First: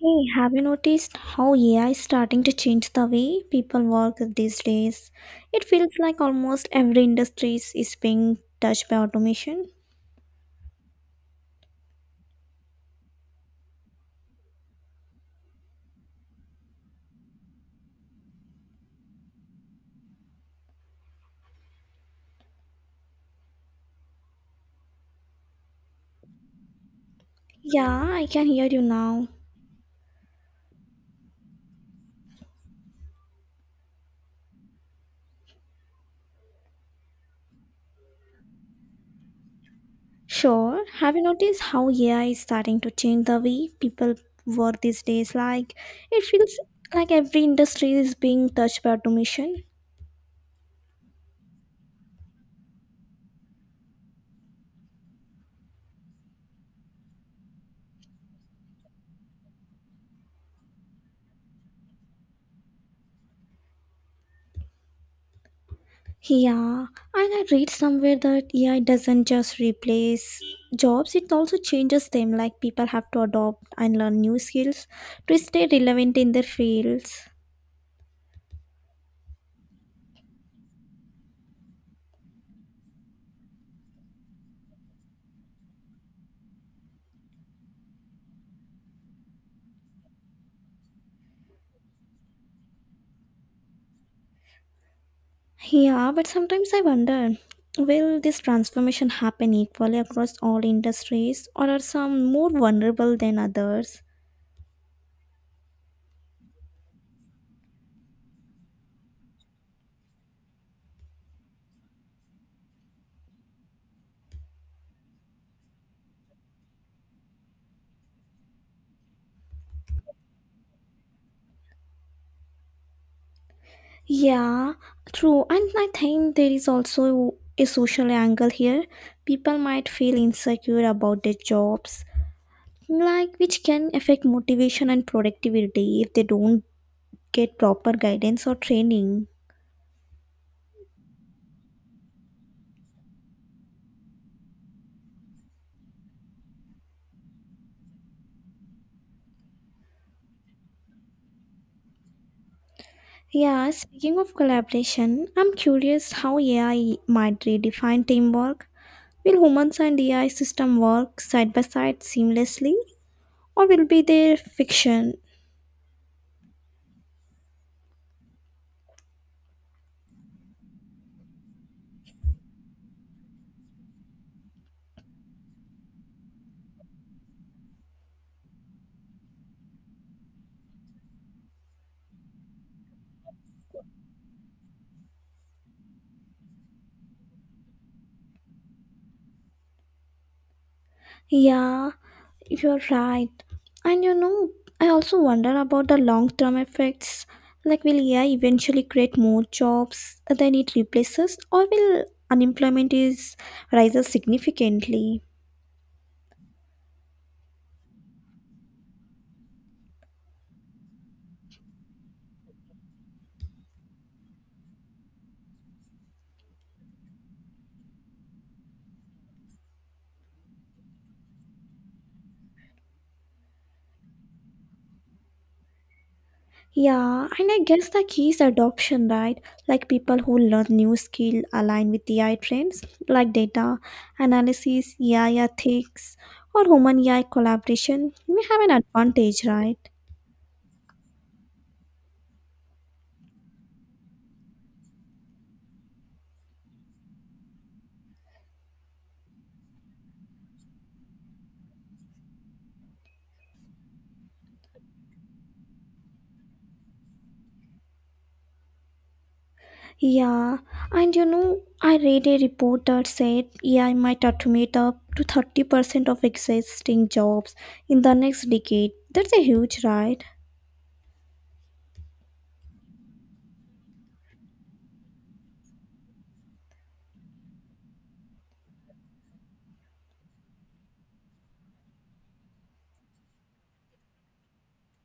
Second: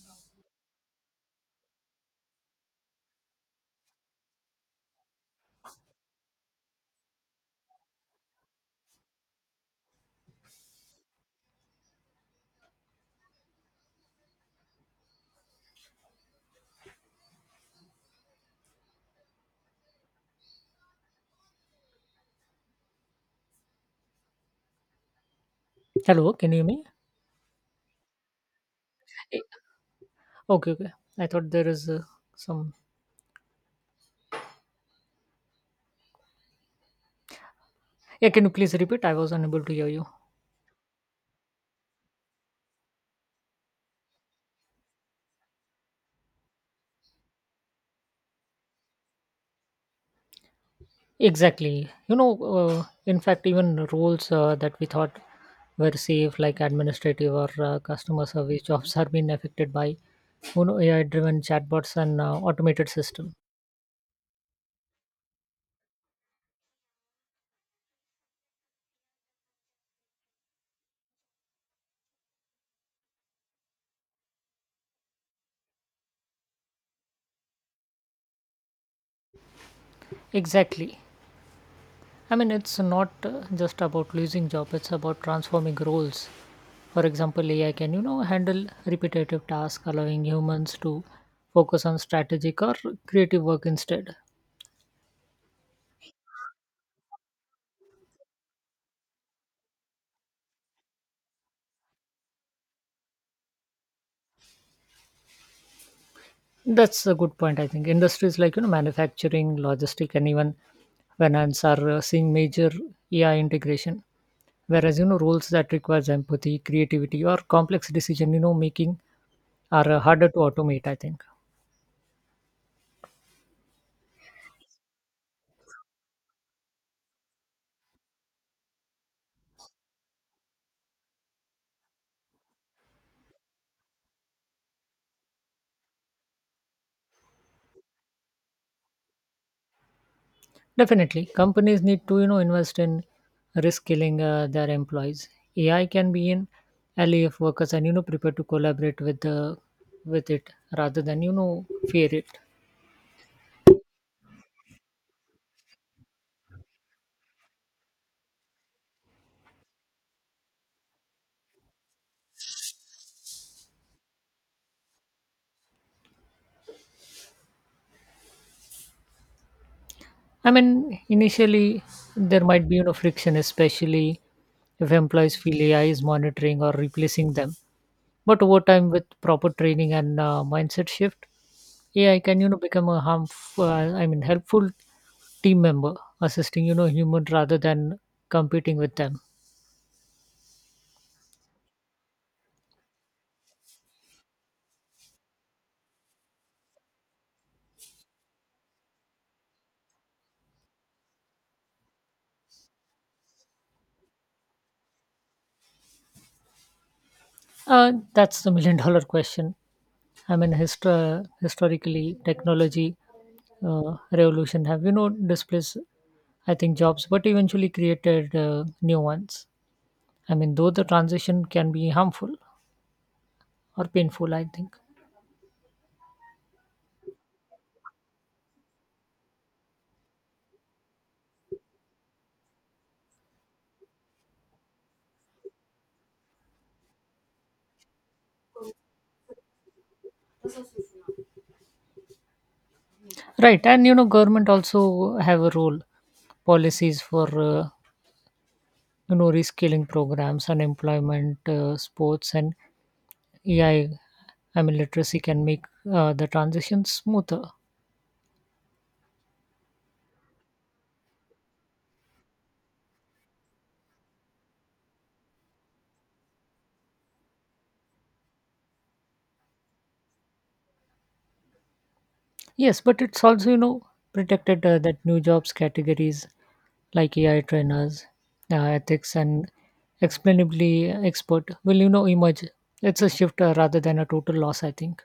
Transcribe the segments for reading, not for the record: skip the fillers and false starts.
Hey, have you noticed how AI is starting to change the way people work these days? It feels like almost every industry is being touched by automation. Hello, can you hear me? Yeah, I can hear you now. Eh, okay, okay. I thought there is some. Yeah, can you please repeat? I was unable to hear you. Sure. Have you noticed how AI is starting to change the way people work these days? Like, it feels like every industry is being touched by automation. Exactly. In fact, even roles that we thought were safe, like administrative or customer service jobs, are being affected by AI-driven chatbots and automated system. Yeah, and I read somewhere that AI doesn't just replace jobs, it also changes them. Like people have to adopt and learn new skills to stay relevant in their fields. Exactly. I mean, it's not just about losing job; it's about transforming roles. For example, AI can, handle repetitive tasks, allowing humans to focus on strategic or creative work instead. Yeah, but sometimes I wonder, will this transformation happen equally across all industries, or are some more vulnerable than others? That's a good point, I think. Industries like, manufacturing, logistic, and even finance are seeing major AI integration. Whereas, roles that requires empathy, creativity, or complex decision, making are harder to automate, I think. Yeah, true. And I think there is also a social angle here. People might feel insecure about their jobs, like, which can affect motivation and productivity if they don't get proper guidance or training. Definitely, companies need to invest in risk killing their employees. AI can be in ally workers and prepare to collaborate with the with it rather than fear it. Yeah, speaking of collaboration, I'm curious how AI might redefine teamwork. Will humans and AI system work side by side seamlessly, or will be there fiction? I mean, initially there might be friction, especially if employees feel AI is monitoring or replacing them. But over time, with proper training and mindset shift, AI can become a helpful team member, assisting human rather than competing with them. Yeah, you're right. And you know, I also wonder about the long term effects. Like, will AI eventually create more jobs than it replaces, or will unemployment is rises significantly? That's the million dollar question. I mean, historically, technology revolution have displaced I think jobs, but eventually created new ones. I mean, though the transition can be harmful or painful, I think. Yeah, and I guess the key is adoption, right? Like people who learn new skill align with AI trends, like data analysis, AI ethics, or human AI collaboration may have an advantage, right? Right, and government also have a role, policies for reskilling programs, unemployment, sports, and AI. I mean, literacy can make the transition smoother. Yeah, and you know, I read a report that said AI might automate up to 30% of existing jobs in the next decade. That's a huge, right? Yes, but it's also, protected that new jobs categories like AI trainers, ethics, and explainably expert will, emerge. It's a shift rather than a total loss, I think.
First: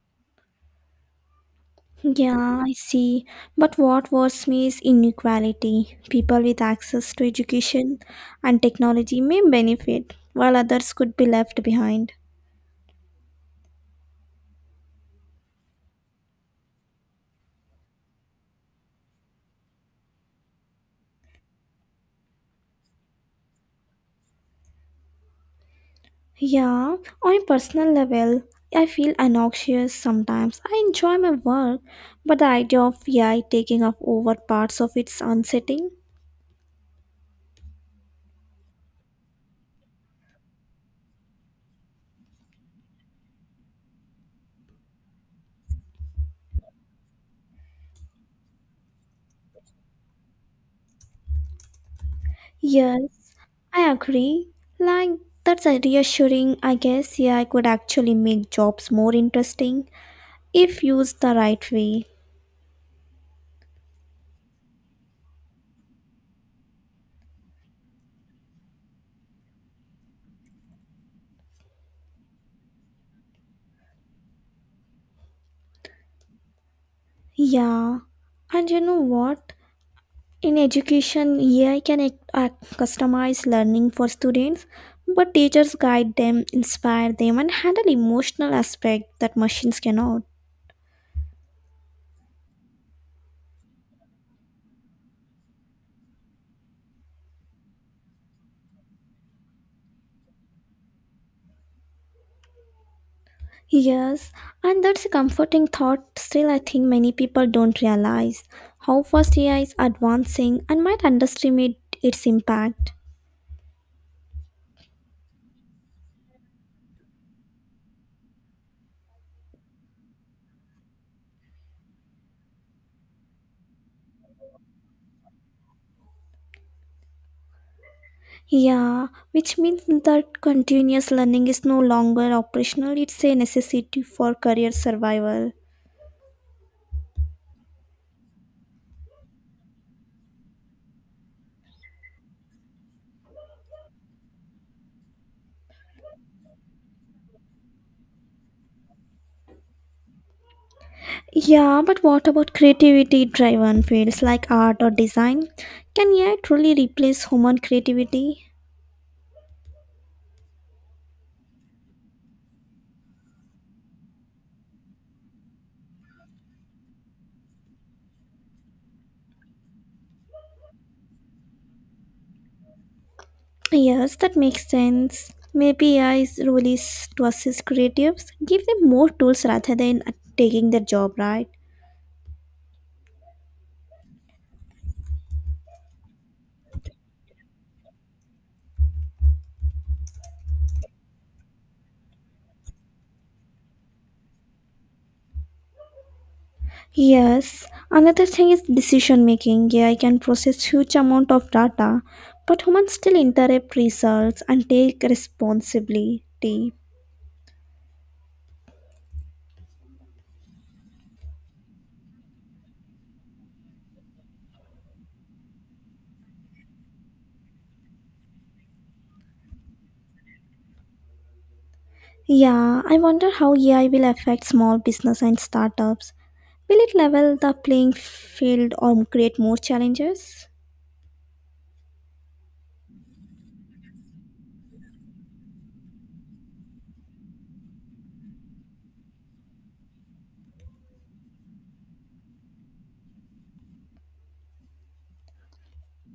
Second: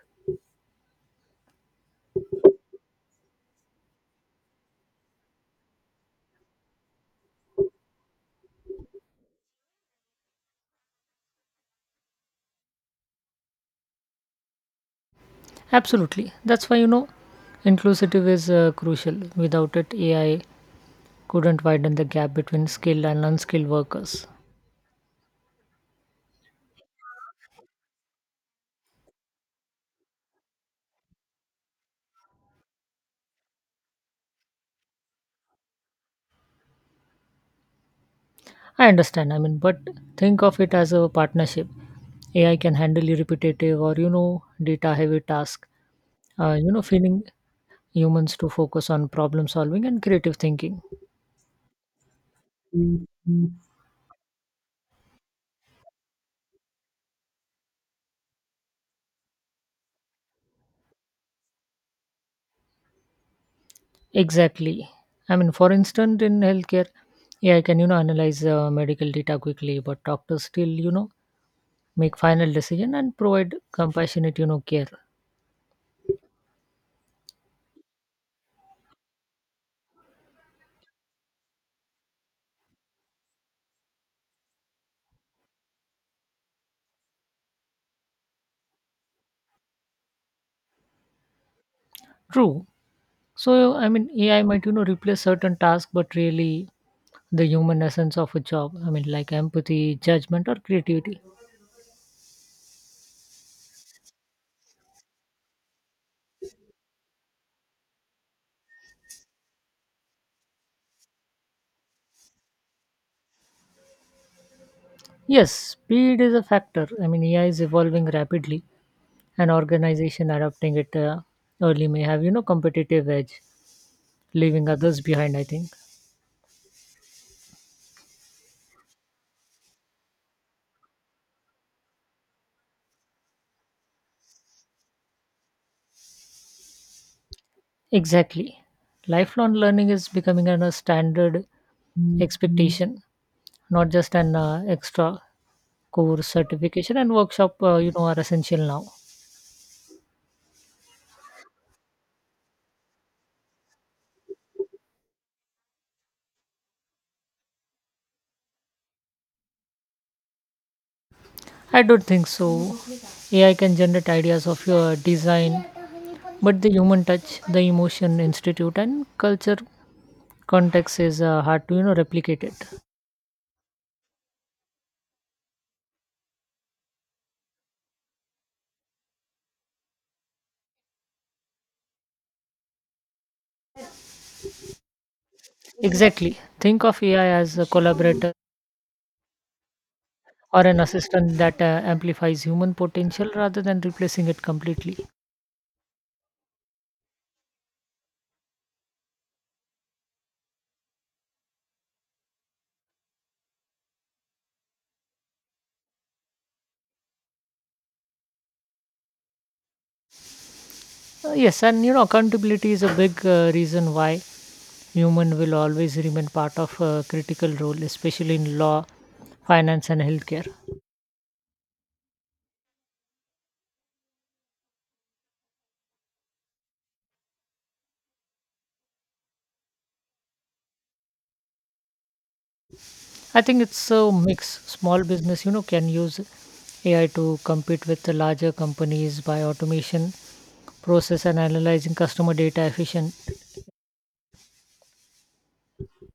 Yeah, I see. But what worries me is inequality. People with access to education and technology may benefit, while others could be left behind. Absolutely. That's why, inclusive is crucial. Without it, AI couldn't widen the gap between skilled and unskilled workers. Yeah, on a personal level, I feel anxious sometimes. I enjoy my work, but the idea of AI taking up over parts of its unsettling. I understand. I mean, but think of it as a partnership. AI can handle your repetitive or data heavy task. Feeling humans to focus on problem solving and creative thinking. Yes, I agree. Like, that's a reassuring. I guess AI could actually make jobs more interesting if used the right way. Exactly. I mean, for instance, in healthcare, AI can analyze medical data quickly, but doctors still make final decision and provide compassionate care. Yeah, and you know what? In education, AI can customize learning for students, but teachers guide them, inspire them, and handle emotional aspect that machines cannot. True. So, I mean, AI might, replace certain tasks, but really the human essence of a job. I mean, like empathy, judgment, or creativity. Yes, and that's a comforting thought. Still, I think many people don't realize how fast AI is advancing and might underestimate its impact. Yes, speed is a factor. I mean, AI is evolving rapidly, and organization adopting it early may have, competitive edge, leaving others behind, I think. Yeah, which means that continuous learning is no longer operational, it's a necessity for career survival. Exactly. Lifelong learning is becoming a standard expectation, not just an extra course certification and workshop, are essential now. Yeah, but what about creativity driven fields like art or design? Can AI truly replace human creativity? I don't think so. AI can generate ideas of your design, but the human touch, the emotion, institute, and culture context is hard to replicate it. Yes, that makes sense. Maybe AI's role is to assist creatives, give them more tools rather than taking their job, right? Exactly. Think of AI as a collaborator or an assistant that amplifies human potential rather than replacing it completely. Yes, another thing is decision making. AI can process huge amount of data, but humans still interrupt results and take responsibility. Yes, and accountability is a big reason why human will always remain part of a critical role, especially in law, finance, and healthcare. Yeah, I wonder how AI will affect small business and startups. Will it level the playing field or create more challenges? I think it's a mix. Small business, can use AI to compete with the larger companies by automation, process and analyzing customer data efficient.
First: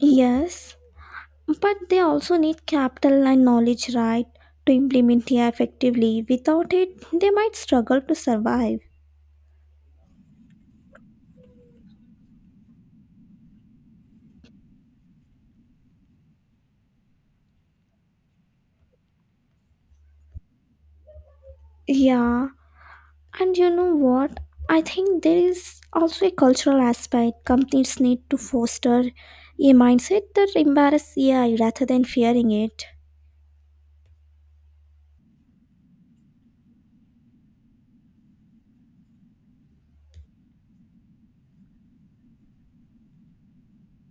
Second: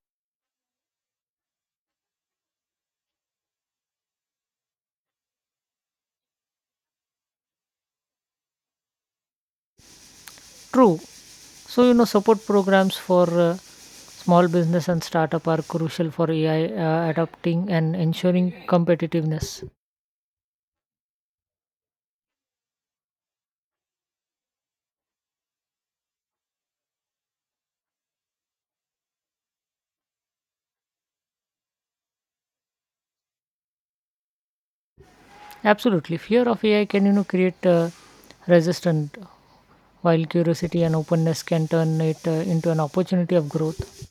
Yes, but they also need capital and knowledge, right, to implement AI effectively. Without it, they might struggle to survive. True. So, support programs for small business and startup are crucial for AI adopting and ensuring competitiveness. Yeah, and you know what? I think there is also a cultural aspect. Companies need to foster a mindset that embraces AI rather than fearing it. Absolutely. Fear of AI can, create resistance while curiosity and openness can turn it into an opportunity of growth.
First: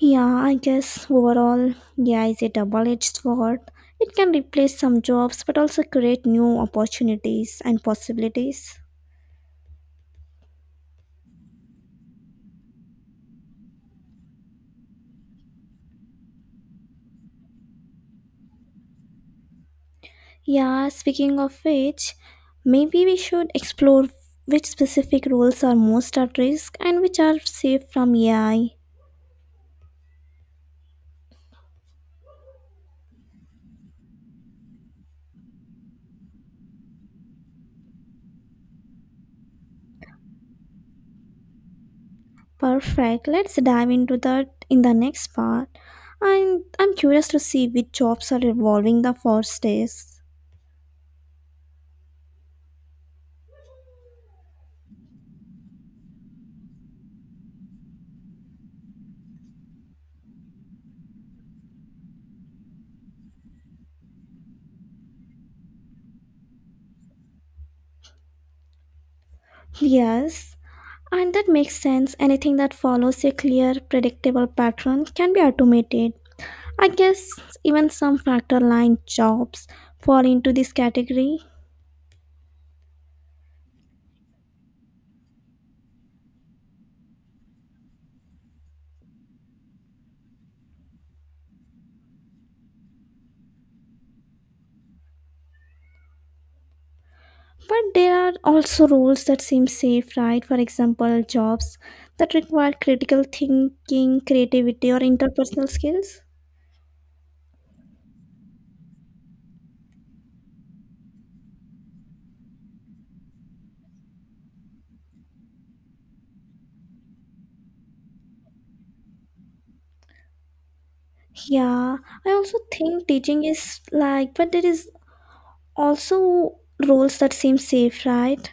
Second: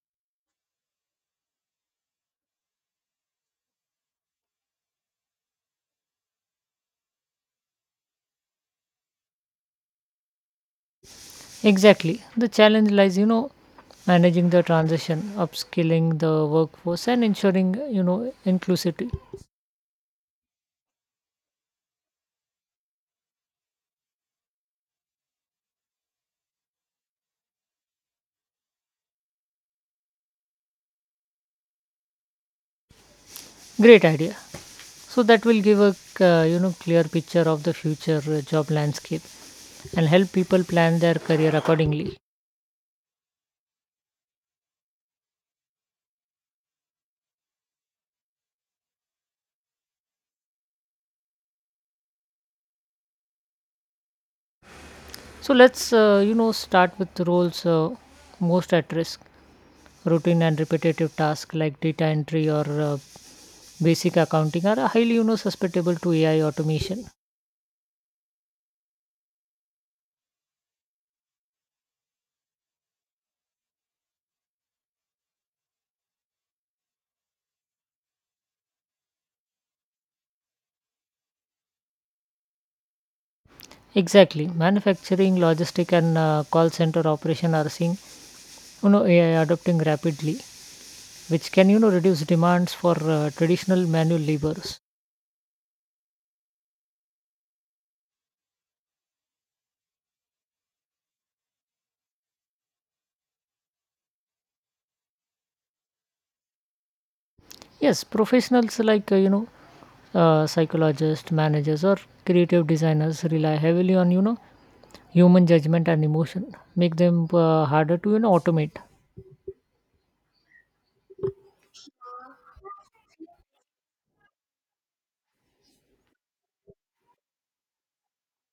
Yeah, I guess overall, yeah, it's a double-edged sword. It can replace some jobs but also create new opportunities and possibilities. Exactly. The challenge lies, managing the transition, upskilling the workforce, and ensuring, inclusivity. Yeah, speaking of which, maybe we should explore which specific roles are most at risk and which are safe from AI. Great idea. So that will give clear picture of the future job landscape and help people plan their career accordingly. Perfect. Let's dive into that in the next part. And I'm curious to see which jobs are evolving the fastest. So let's start with roles most at risk. Routine and repetitive tasks like data entry or basic accounting are highly, susceptible to AI automation. Yes, and that makes sense. Anything that follows a clear, predictable pattern can be automated. I guess even some factor line jobs fall into this category. Exactly. Manufacturing, logistic, and call center operation are seeing AI adopting rapidly, which can reduce demands for traditional manual labors. But there are also roles that seem safe, right? For example, jobs that require critical thinking, creativity, or interpersonal skills. Yes, professionals like psychologists, managers, or creative designers rely heavily on human judgment and emotion, make them harder to automate. Yeah, I also think teaching is like, but there is also roles that seem safe, right?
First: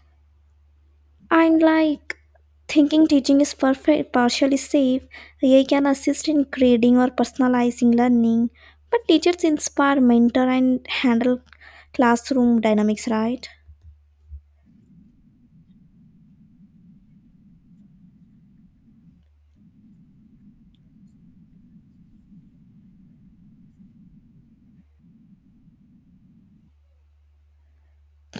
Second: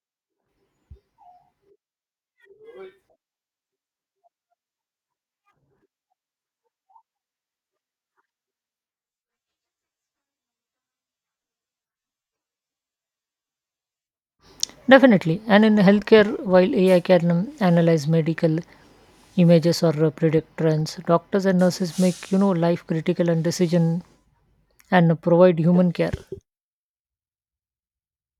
And like, thinking teaching is perfect, partially safe, AI can assist in grading or personalizing learning, but teachers inspire, mentor, and handle classroom dynamics, right? Definitely. And in healthcare, while AI can analyze medical images or predict trends, doctors and nurses make life critical and decision and provide human care.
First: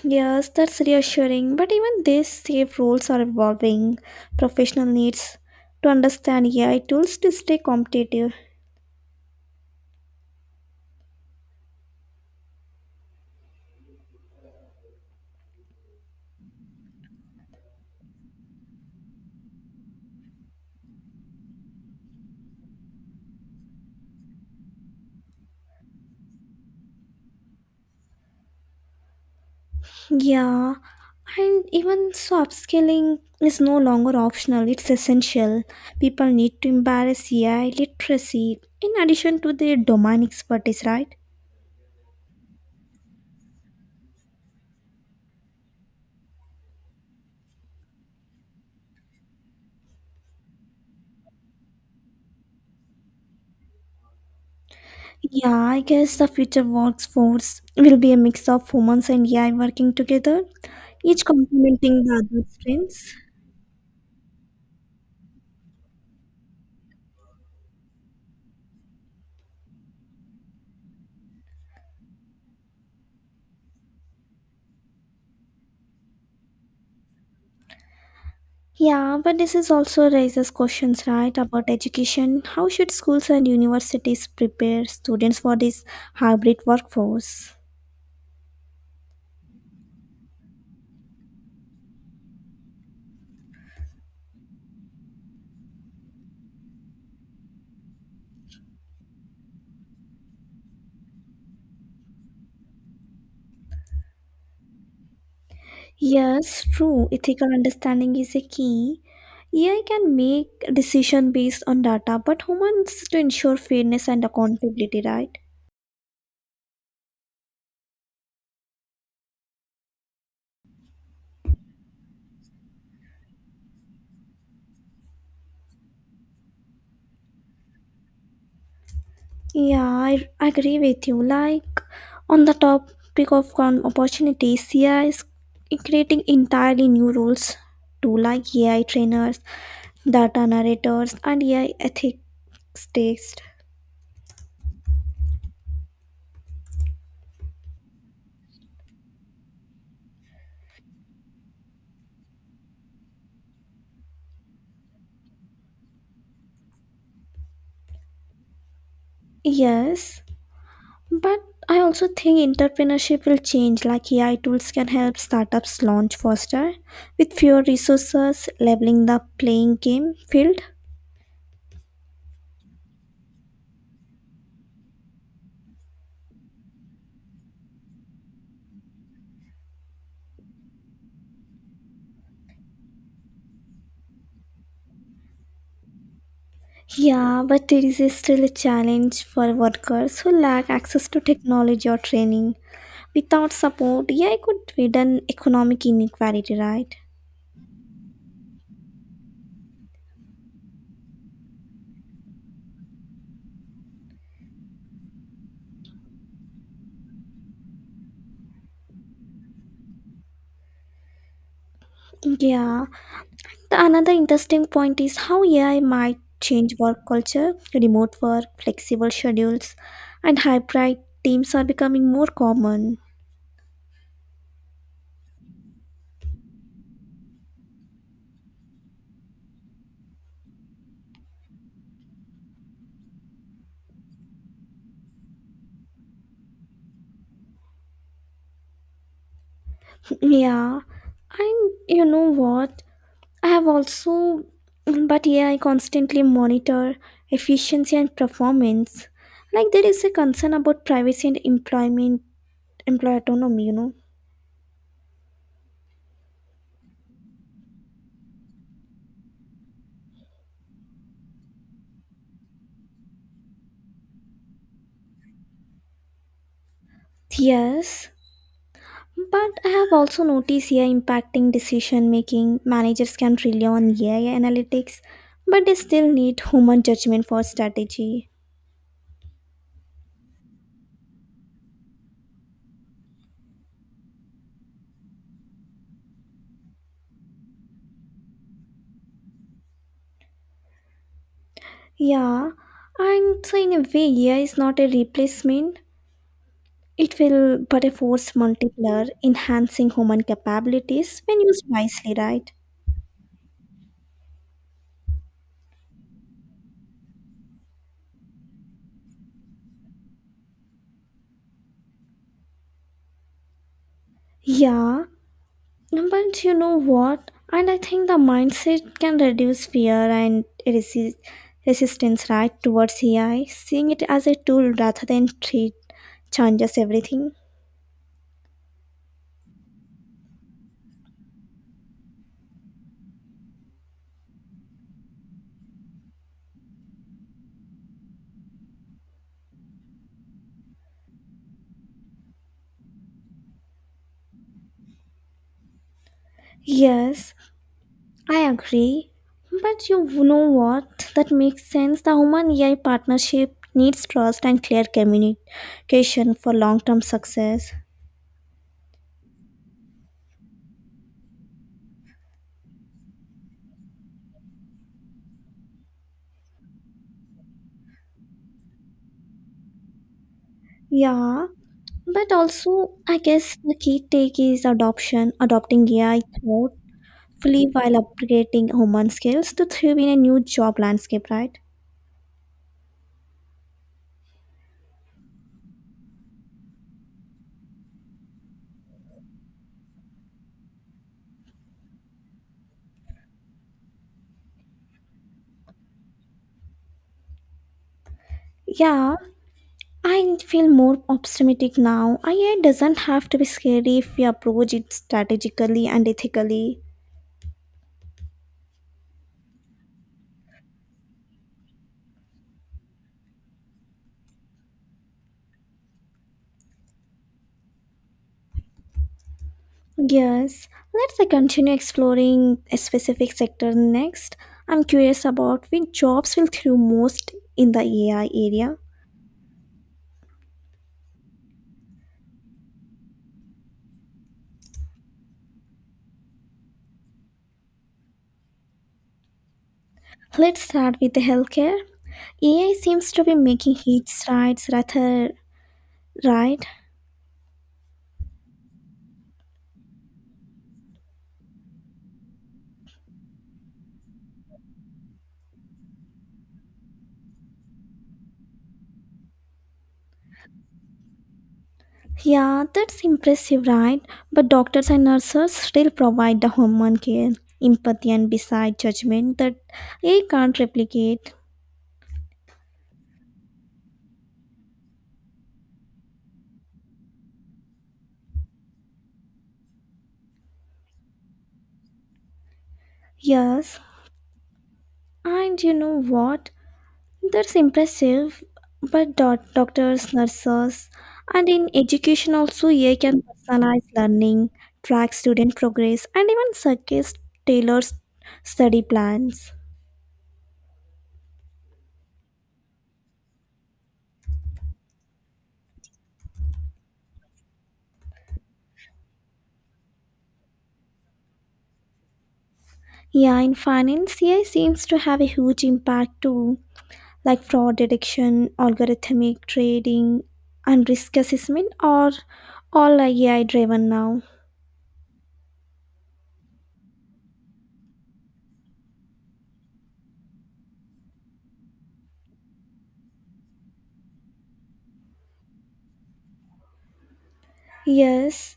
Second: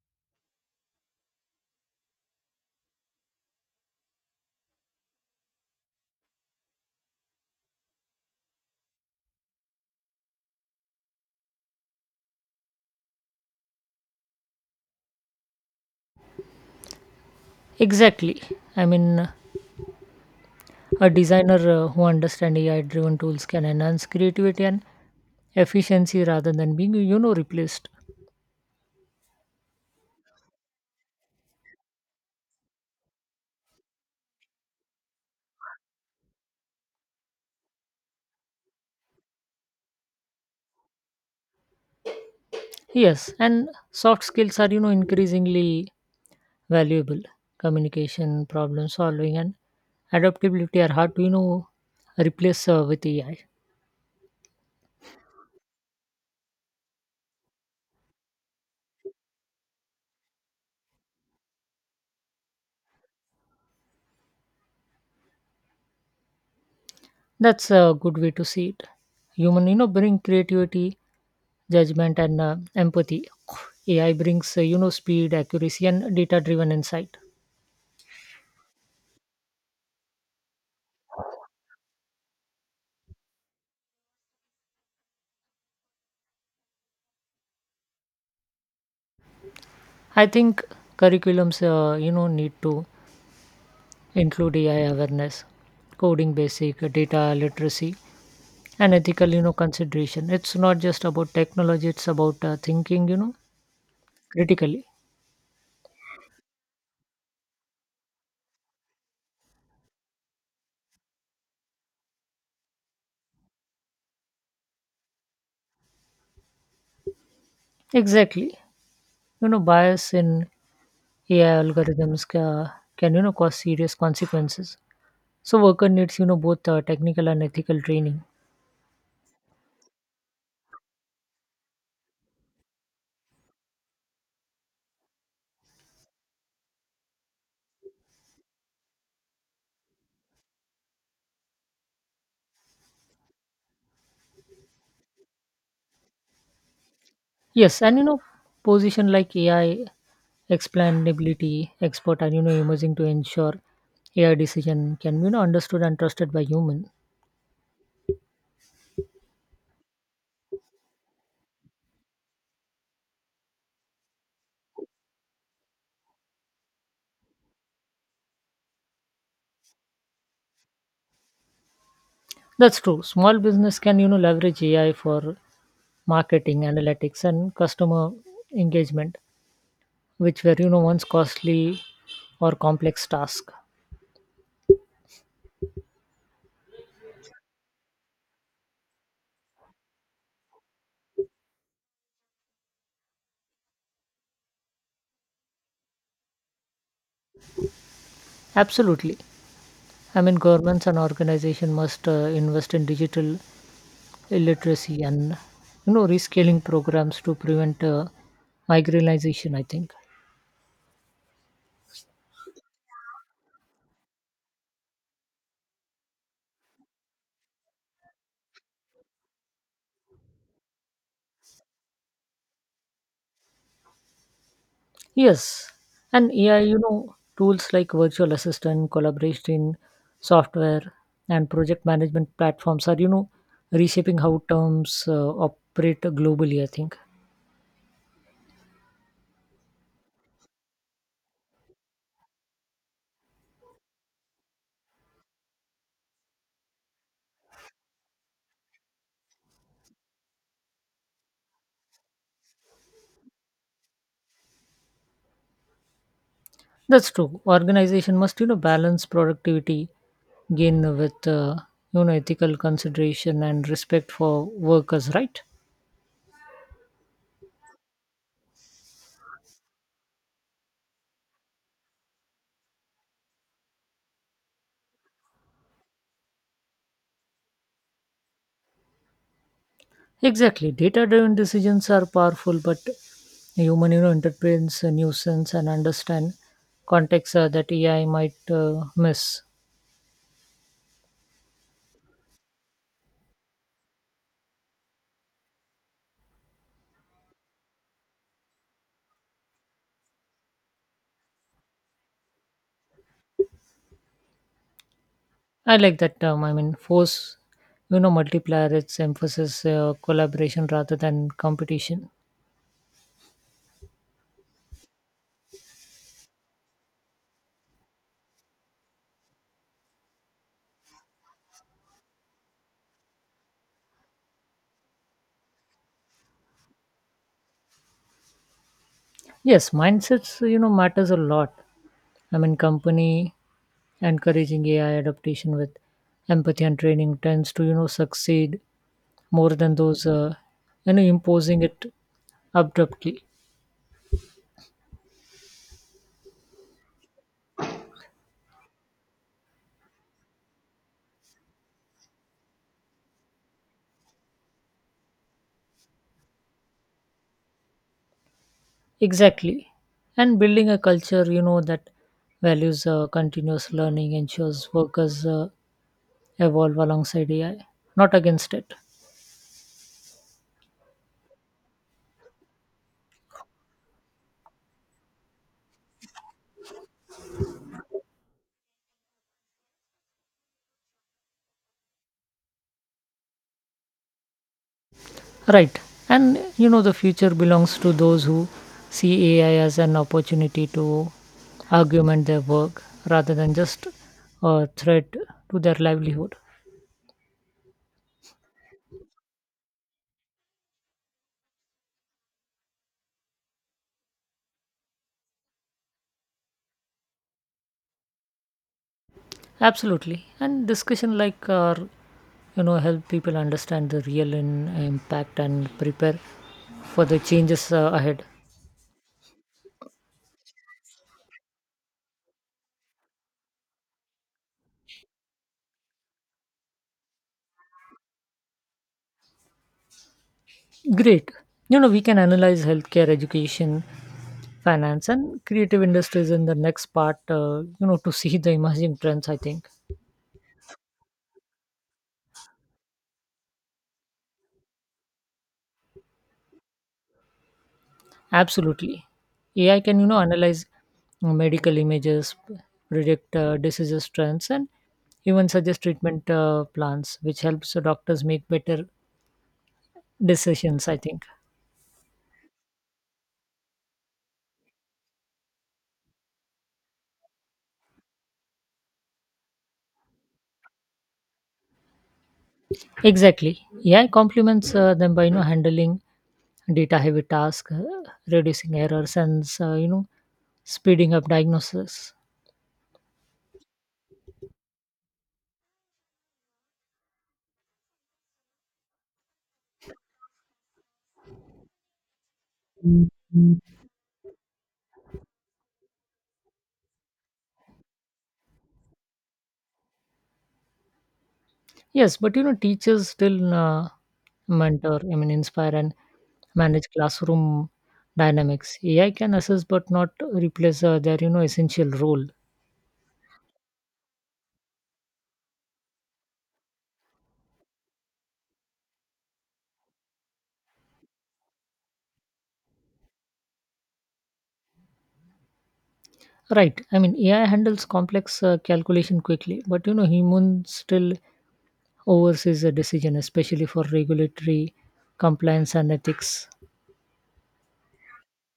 Yes, that's reassuring, but even these safe roles are evolving. Professional needs to understand AI tools to stay competitive. Exactly. I mean, uh, a designer who understands AI-driven tools can enhance creativity and efficiency rather than being replaced. Yeah, and even so, upscaling is no longer optional, it's essential. People need to embrace AI literacy in addition to their domain expertise, right? Yes, and soft skills are increasingly valuable. Communication, problem solving, and adaptability are hard to replace with AI. Yeah, I guess the future workforce will be a mix of humans and AI working together, each complementing the other's strengths. That's a good way to see it. Human, bring creativity, judgment, and empathy. AI brings speed, accuracy, and data-driven insight. Yeah, but this is also raises questions, right, about education. How should schools and universities prepare students for this hybrid workforce? I think curriculums need to include AI awareness, coding basic, data literacy, and ethical, consideration. It's not just about technology; it's about thinking, critically. Yes, true. Ethical understanding is a key. AI can make decision based on data, but humans to ensure fairness and accountability, right? Exactly. You know, bias in AI algorithms can, cause serious consequences. So worker needs, both technical and ethical training. Yeah, I agree with you. Like, on the topic of opportunities, AI is creating entirely new roles to like AI trainers, data narrators, and AI ethics test. Yes, and position like AI explainability expert and emerging to ensure AI decision can be understood and trusted by human. Yes, but I also think entrepreneurship will change, like AI tools can help startups launch faster with fewer resources, leveling the playing game field. That's true. Small business can leverage AI for marketing, analytics, and customer engagement, which were once costly or complex task. Yeah, but it is still a challenge for workers who lack access to technology or training. Without support, AI could widen economic inequality, right? Absolutely. I mean, governments and organizations must invest in digital illiteracy and rescaling programs to prevent migranization, I think. Yeah. The another interesting point is how AI might change work culture, remote work, flexible schedules, and hybrid teams are becoming more common. Yes, and yeah, tools like virtual assistant, collaboration software, and project management platforms are reshaping how terms operate globally, I think. Yeah, and you know what? I have also, but yeah, I constantly monitor efficiency and performance. Like there is a concern about privacy and employment, employee autonomy, you know. That's true. Organization must, balance productivity gain with, ethical consideration and respect for workers, right? Yes, but I have also noticed here impacting decision making. Managers can rely on AI analytics, but they still need human judgment for strategy. Exactly. Data-driven decisions are powerful, but human, interprets a nuisance and understand context that AI might miss. Yeah, and so in a way, AI is not a replacement. It will, but a force multiplier, enhancing human capabilities when used wisely, right? I like that term. I mean, force, multiplier. Its emphasis collaboration rather than competition. Yeah, but you know what? And I think the mindset can reduce fear and resistance, right, towards AI, seeing it as a tool rather than treat changes everything. Yes, mindsets, matters a lot. I mean, company encouraging AI adaptation with empathy and training tends to, succeed more than those, imposing it abruptly. Yes, I agree. But you know what? That makes sense. The human AI partnership needs trust and clear communication for long term success. Exactly. And building a culture, that values continuous learning ensures workers evolve alongside AI, not against it. Yeah, but also, I guess the key take is adoption, adopting AI thoughtfully while upgrading human skills to thrive in a new job landscape, right? Right. And the future belongs to those who see AI as an opportunity to augment their work rather than just a threat to their livelihood. Yeah, I feel more optimistic now. AI doesn't have to be scary if we approach it strategically and ethically. Absolutely. And discussion like our, help people understand the real impact and prepare for the changes ahead. Yes, let's continue exploring a specific sector next. I'm curious about which jobs will thrive most in the AI area. Great. You know, we can analyze healthcare, education, finance, and creative industries in the next part, to see the emerging trends, I think. Let's start with the healthcare. AI seems to be making huge strides rather, right? Absolutely. AI can, analyze medical images, predict diseases trends, and even suggest treatment plans, which helps the doctors make better decisions, I think. Yeah, that's impressive, right? But doctors and nurses still provide the human care, empathy and beside judgment that AI can't replicate. Exactly. AI complements them by handling data-heavy tasks, reducing errors, and speeding up diagnosis. Yes. And you know what? That's impressive. But doctors, nurses, and in education also AI can personalize learning, track student progress, and even suggest tailored study plans. Yes, but teachers still mentor, inspire and manage classroom dynamics. AI can assist but not replace their, essential role. Yeah, in finance, AI seems to have a huge impact too, like fraud detection, algorithmic trading, and risk assessment are all AI driven now. Right. I mean, AI handles complex calculation quickly, but human still oversees a decision, especially for regulatory compliance and ethics. Yes,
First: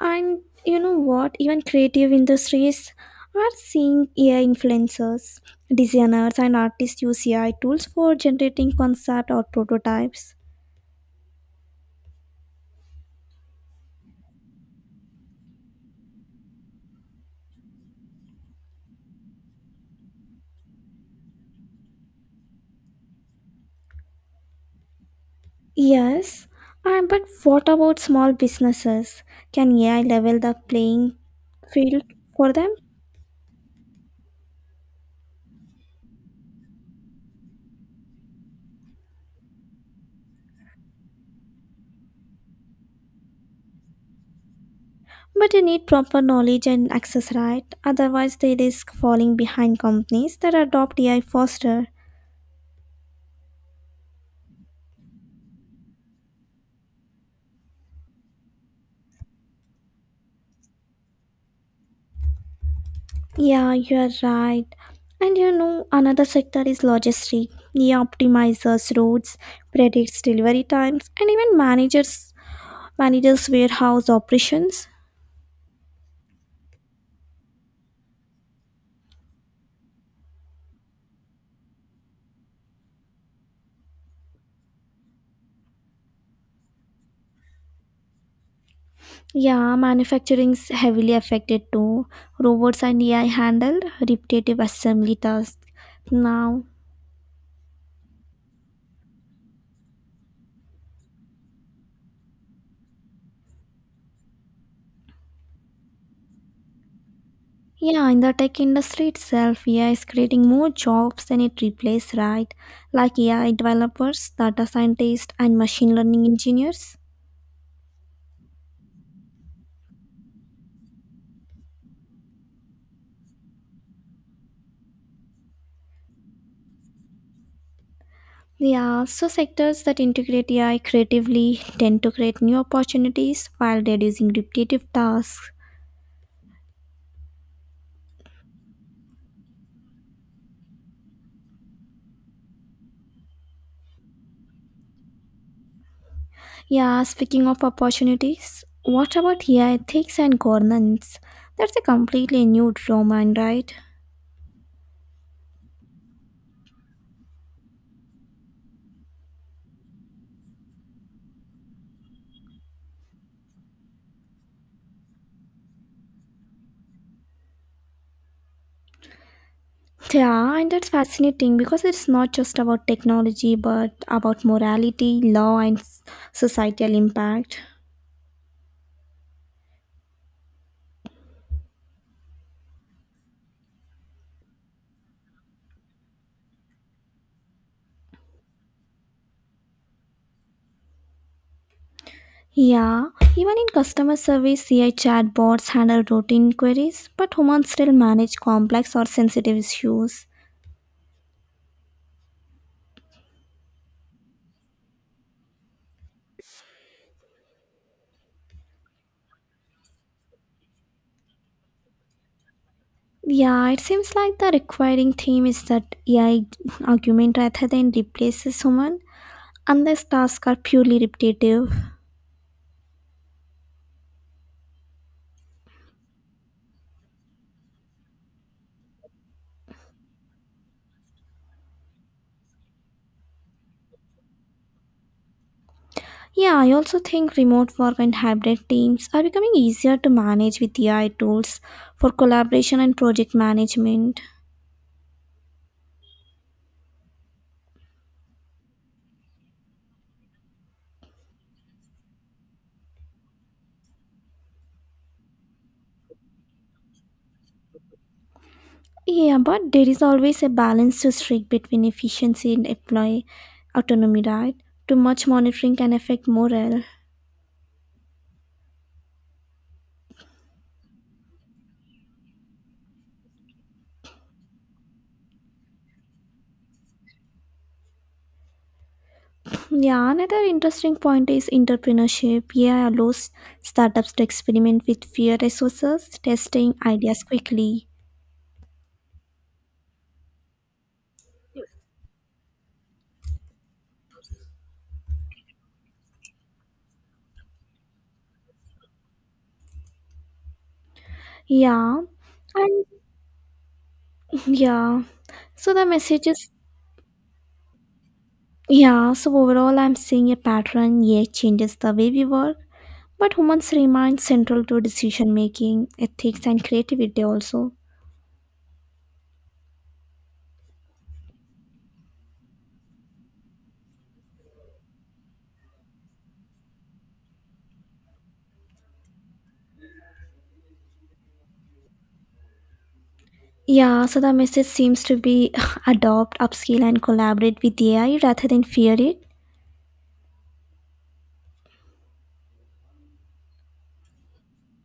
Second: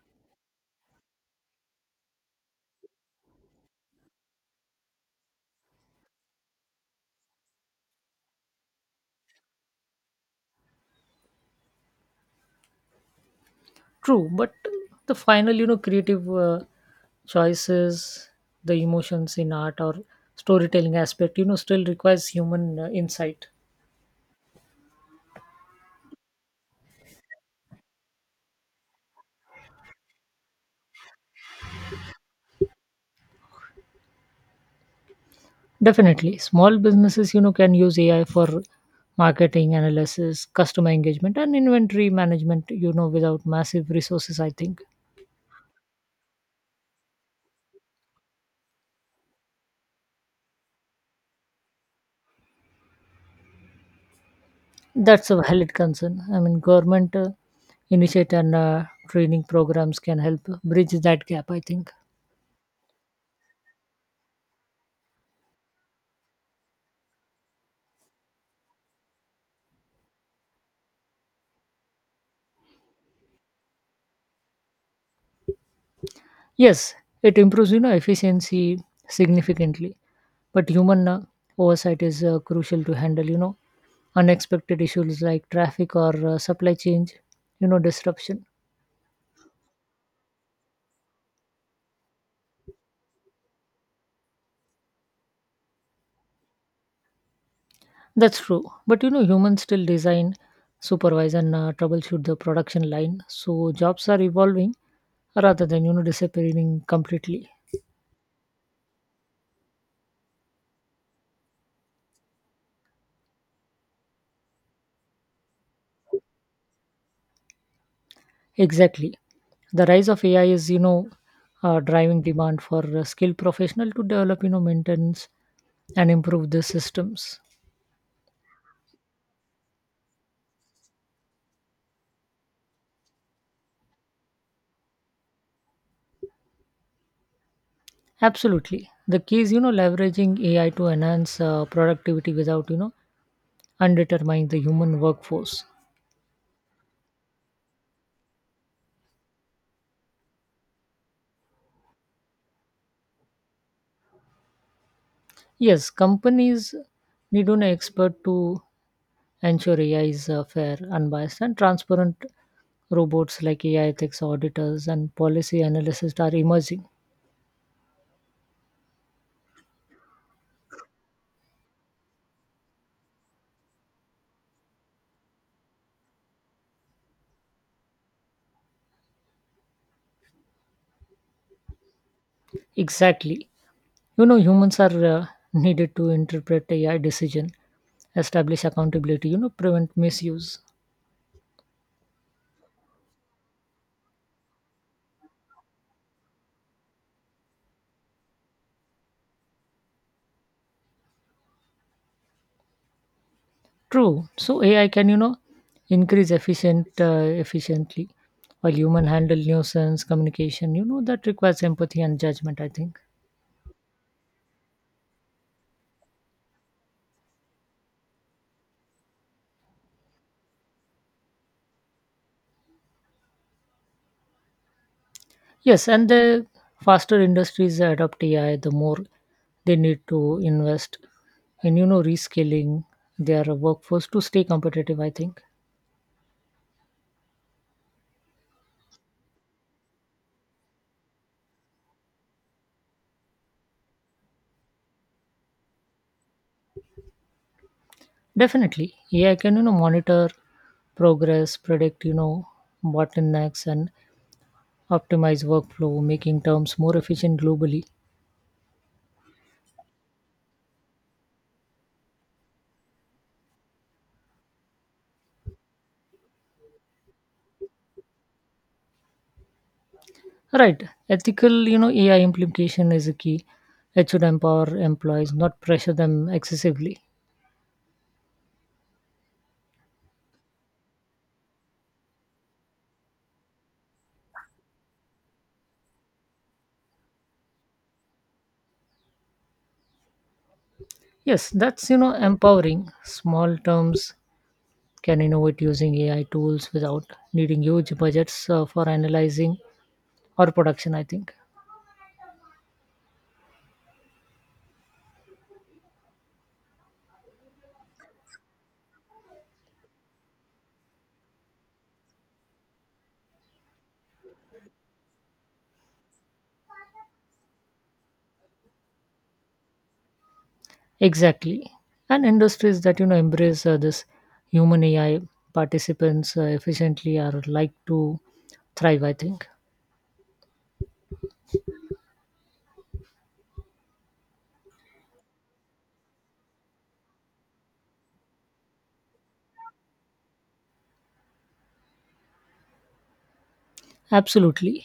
and you know what? Even creative industries are seeing AI influencers, designers, and artists use AI tools for generating concept or prototypes. True, but the final, creative choices, the emotions in art or storytelling aspect, still requires human insight. Yes, and but what about small businesses? Can AI level the playing field for them? Definitely. Small businesses, can use AI for marketing analysis, customer engagement, and inventory management, without massive resources, I think. But you need proper knowledge and access, right? Otherwise, they risk falling behind companies that adopt AI faster. That's a valid concern. I mean, government initiate and training programs can help bridge that gap, I think. Yeah, you're right. And you know, another sector is logistics. AI optimizes routes, predicts delivery times, and even managers manages warehouse operations. Yes, it improves, efficiency significantly, but human oversight is crucial to handle, unexpected issues like traffic or supply chain, disruption. Yeah, manufacturing's heavily affected too. Robots and AI handle repetitive assembly tasks now. That's true. But humans still design, supervise, and troubleshoot the production line. So jobs are evolving rather than, disappearing completely. Yeah, in the tech industry itself, AI is creating more jobs than it replaces, right? Like AI developers, data scientists, and machine learning engineers. Exactly. The rise of AI is, driving demand for skilled professional to develop, maintenance and improve the systems. There are also sectors that integrate AI creatively, tend to create new opportunities while reducing repetitive tasks. Absolutely. The key is, leveraging AI to enhance productivity without, undermining the human workforce. Yeah, speaking of opportunities, what about AI ethics and governance? That's a completely new domain, right? Yes, companies need an expert to ensure AI is fair, unbiased, and transparent. Robots like AI ethics auditors and policy analysts are emerging. Yeah, and that's fascinating because it's not just about technology but about morality, law, and societal impact. Exactly. You know, humans are needed to interpret AI decision, establish accountability, prevent misuse. Yeah, even in customer service, AI chatbots handle routine queries, but humans still manage complex or sensitive issues. True. So AI can, you know, increase efficient efficiently while human handle nuisance communication, that requires empathy and judgment, I think. Yeah, it seems like the requiring theme is that AI argument rather than replaces human, unless tasks are purely repetitive. Yes, and the faster industries adopt AI, the more they need to invest in rescaling their workforce to stay competitive, I think. Yeah, I also think remote work and hybrid teams are becoming easier to manage with AI tools for collaboration and project management. Definitely AI can monitor progress, predict bottlenecks, and optimize workflow, making terms more efficient globally. Yeah, but there is always a balance to strike between efficiency and employee autonomy, right? Too much monitoring can affect morale. Right, ethical AI implication is a key. It should empower employees, not pressure them excessively. Yeah, another interesting point is entrepreneurship. Yeah, allows startups to experiment with fewer resources, testing ideas quickly. Yes, that's empowering. Small terms can innovate using AI tools without needing huge budgets for analyzing or production, I think. Yeah, and yeah. So the message is, yeah, so overall, I'm seeing a pattern. AI changes the way we work, but humans remain central to decision making, ethics, and creativity also. Exactly, and industries that embrace this human AI participants efficiently are like to thrive, I think. Yeah, so the message seems to be adopt, upskill, and collaborate with AI rather than fear it. Absolutely.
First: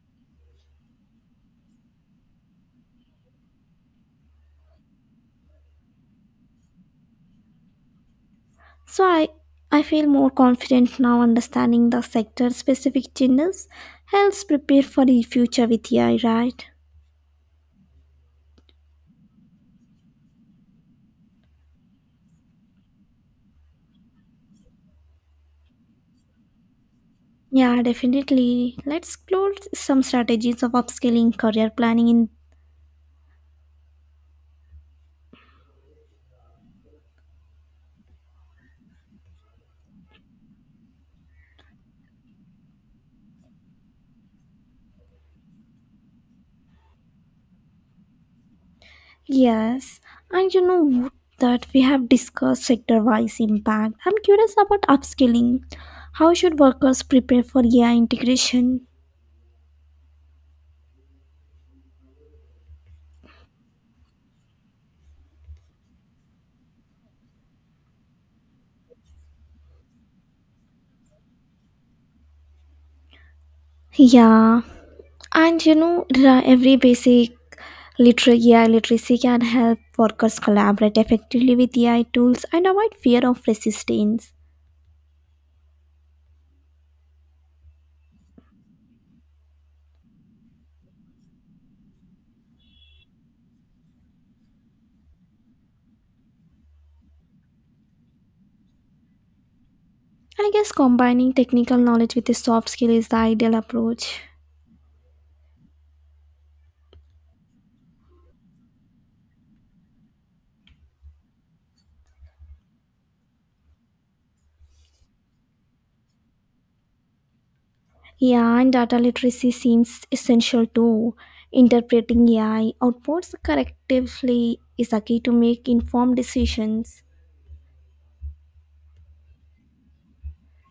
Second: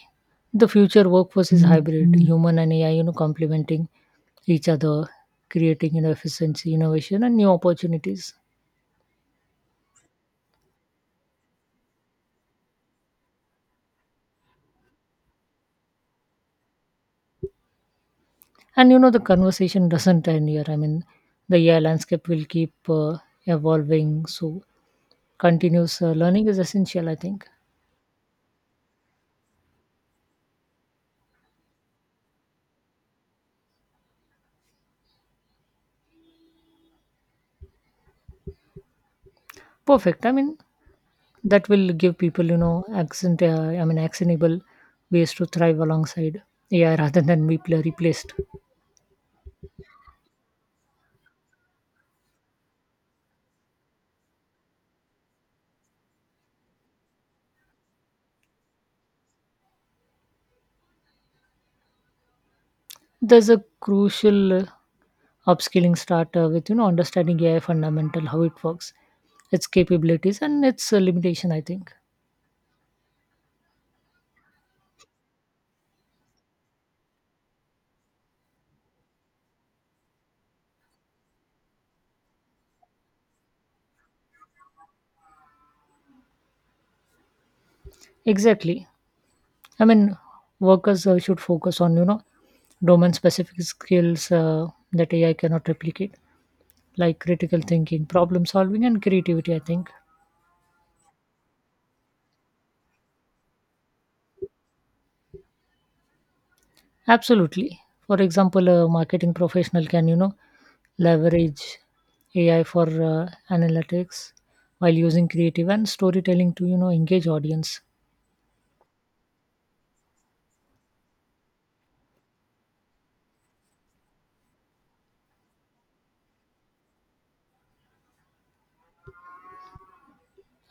The future workforce is hybrid, human and AI, complementing each other, creating efficiency, innovation, and new opportunities. So I feel more confident now understanding the sector specific changes helps prepare for the future with AI, right? And the conversation doesn't end here. I mean, the AI landscape will keep evolving. So, continuous learning is essential, I think. Yeah, definitely. Let's explore some strategies of upscaling career planning in. Perfect. I mean, that will give people, actionable ways to thrive alongside AI rather than be replaced. Yes, and you know what, that we have discussed sector wise impact. I'm curious about upskilling. How should workers prepare for AI integration? There's a crucial upskilling start with, understanding AI fundamental, how it works, its capabilities, and its limitation, I think. Yeah, and you know, every basic AI literacy can help workers collaborate effectively with AI tools and avoid fear of resistance. Exactly. I mean, workers should focus on domain-specific skills that AI cannot replicate, like critical thinking, problem solving, and creativity, I think. I guess combining technical knowledge with a soft skill is the ideal approach. Absolutely. For example, a marketing professional can leverage AI for analytics while using creative and storytelling to engage audience. Yeah, and data literacy seems essential too. Interpreting AI outputs correctively is a key to make informed decisions.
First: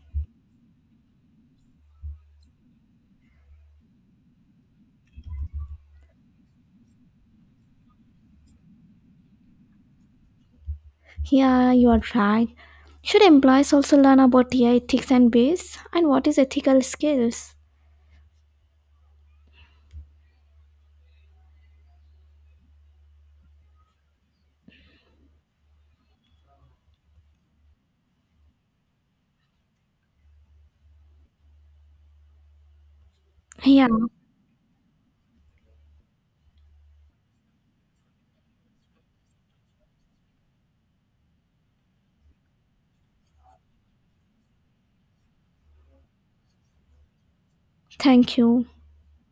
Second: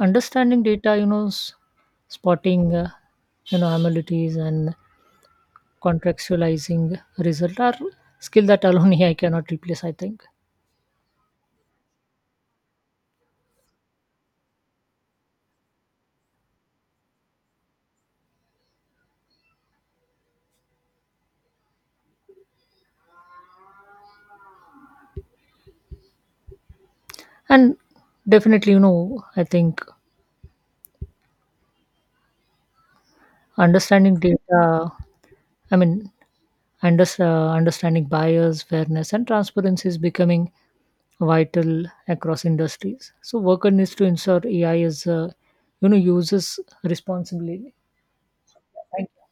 Understanding data, spotting anomalies and contextualizing result are skill that alone I cannot replace, I think. Yeah, you are right. Should employees also learn about AI ethics and bias and what is ethical skills? And definitely, you know, I think Yeah, understanding data, I mean, under, understanding bias, fairness, and transparency is becoming vital across industries. So, worker needs to ensure AI is, uses responsibly. thank you. Thank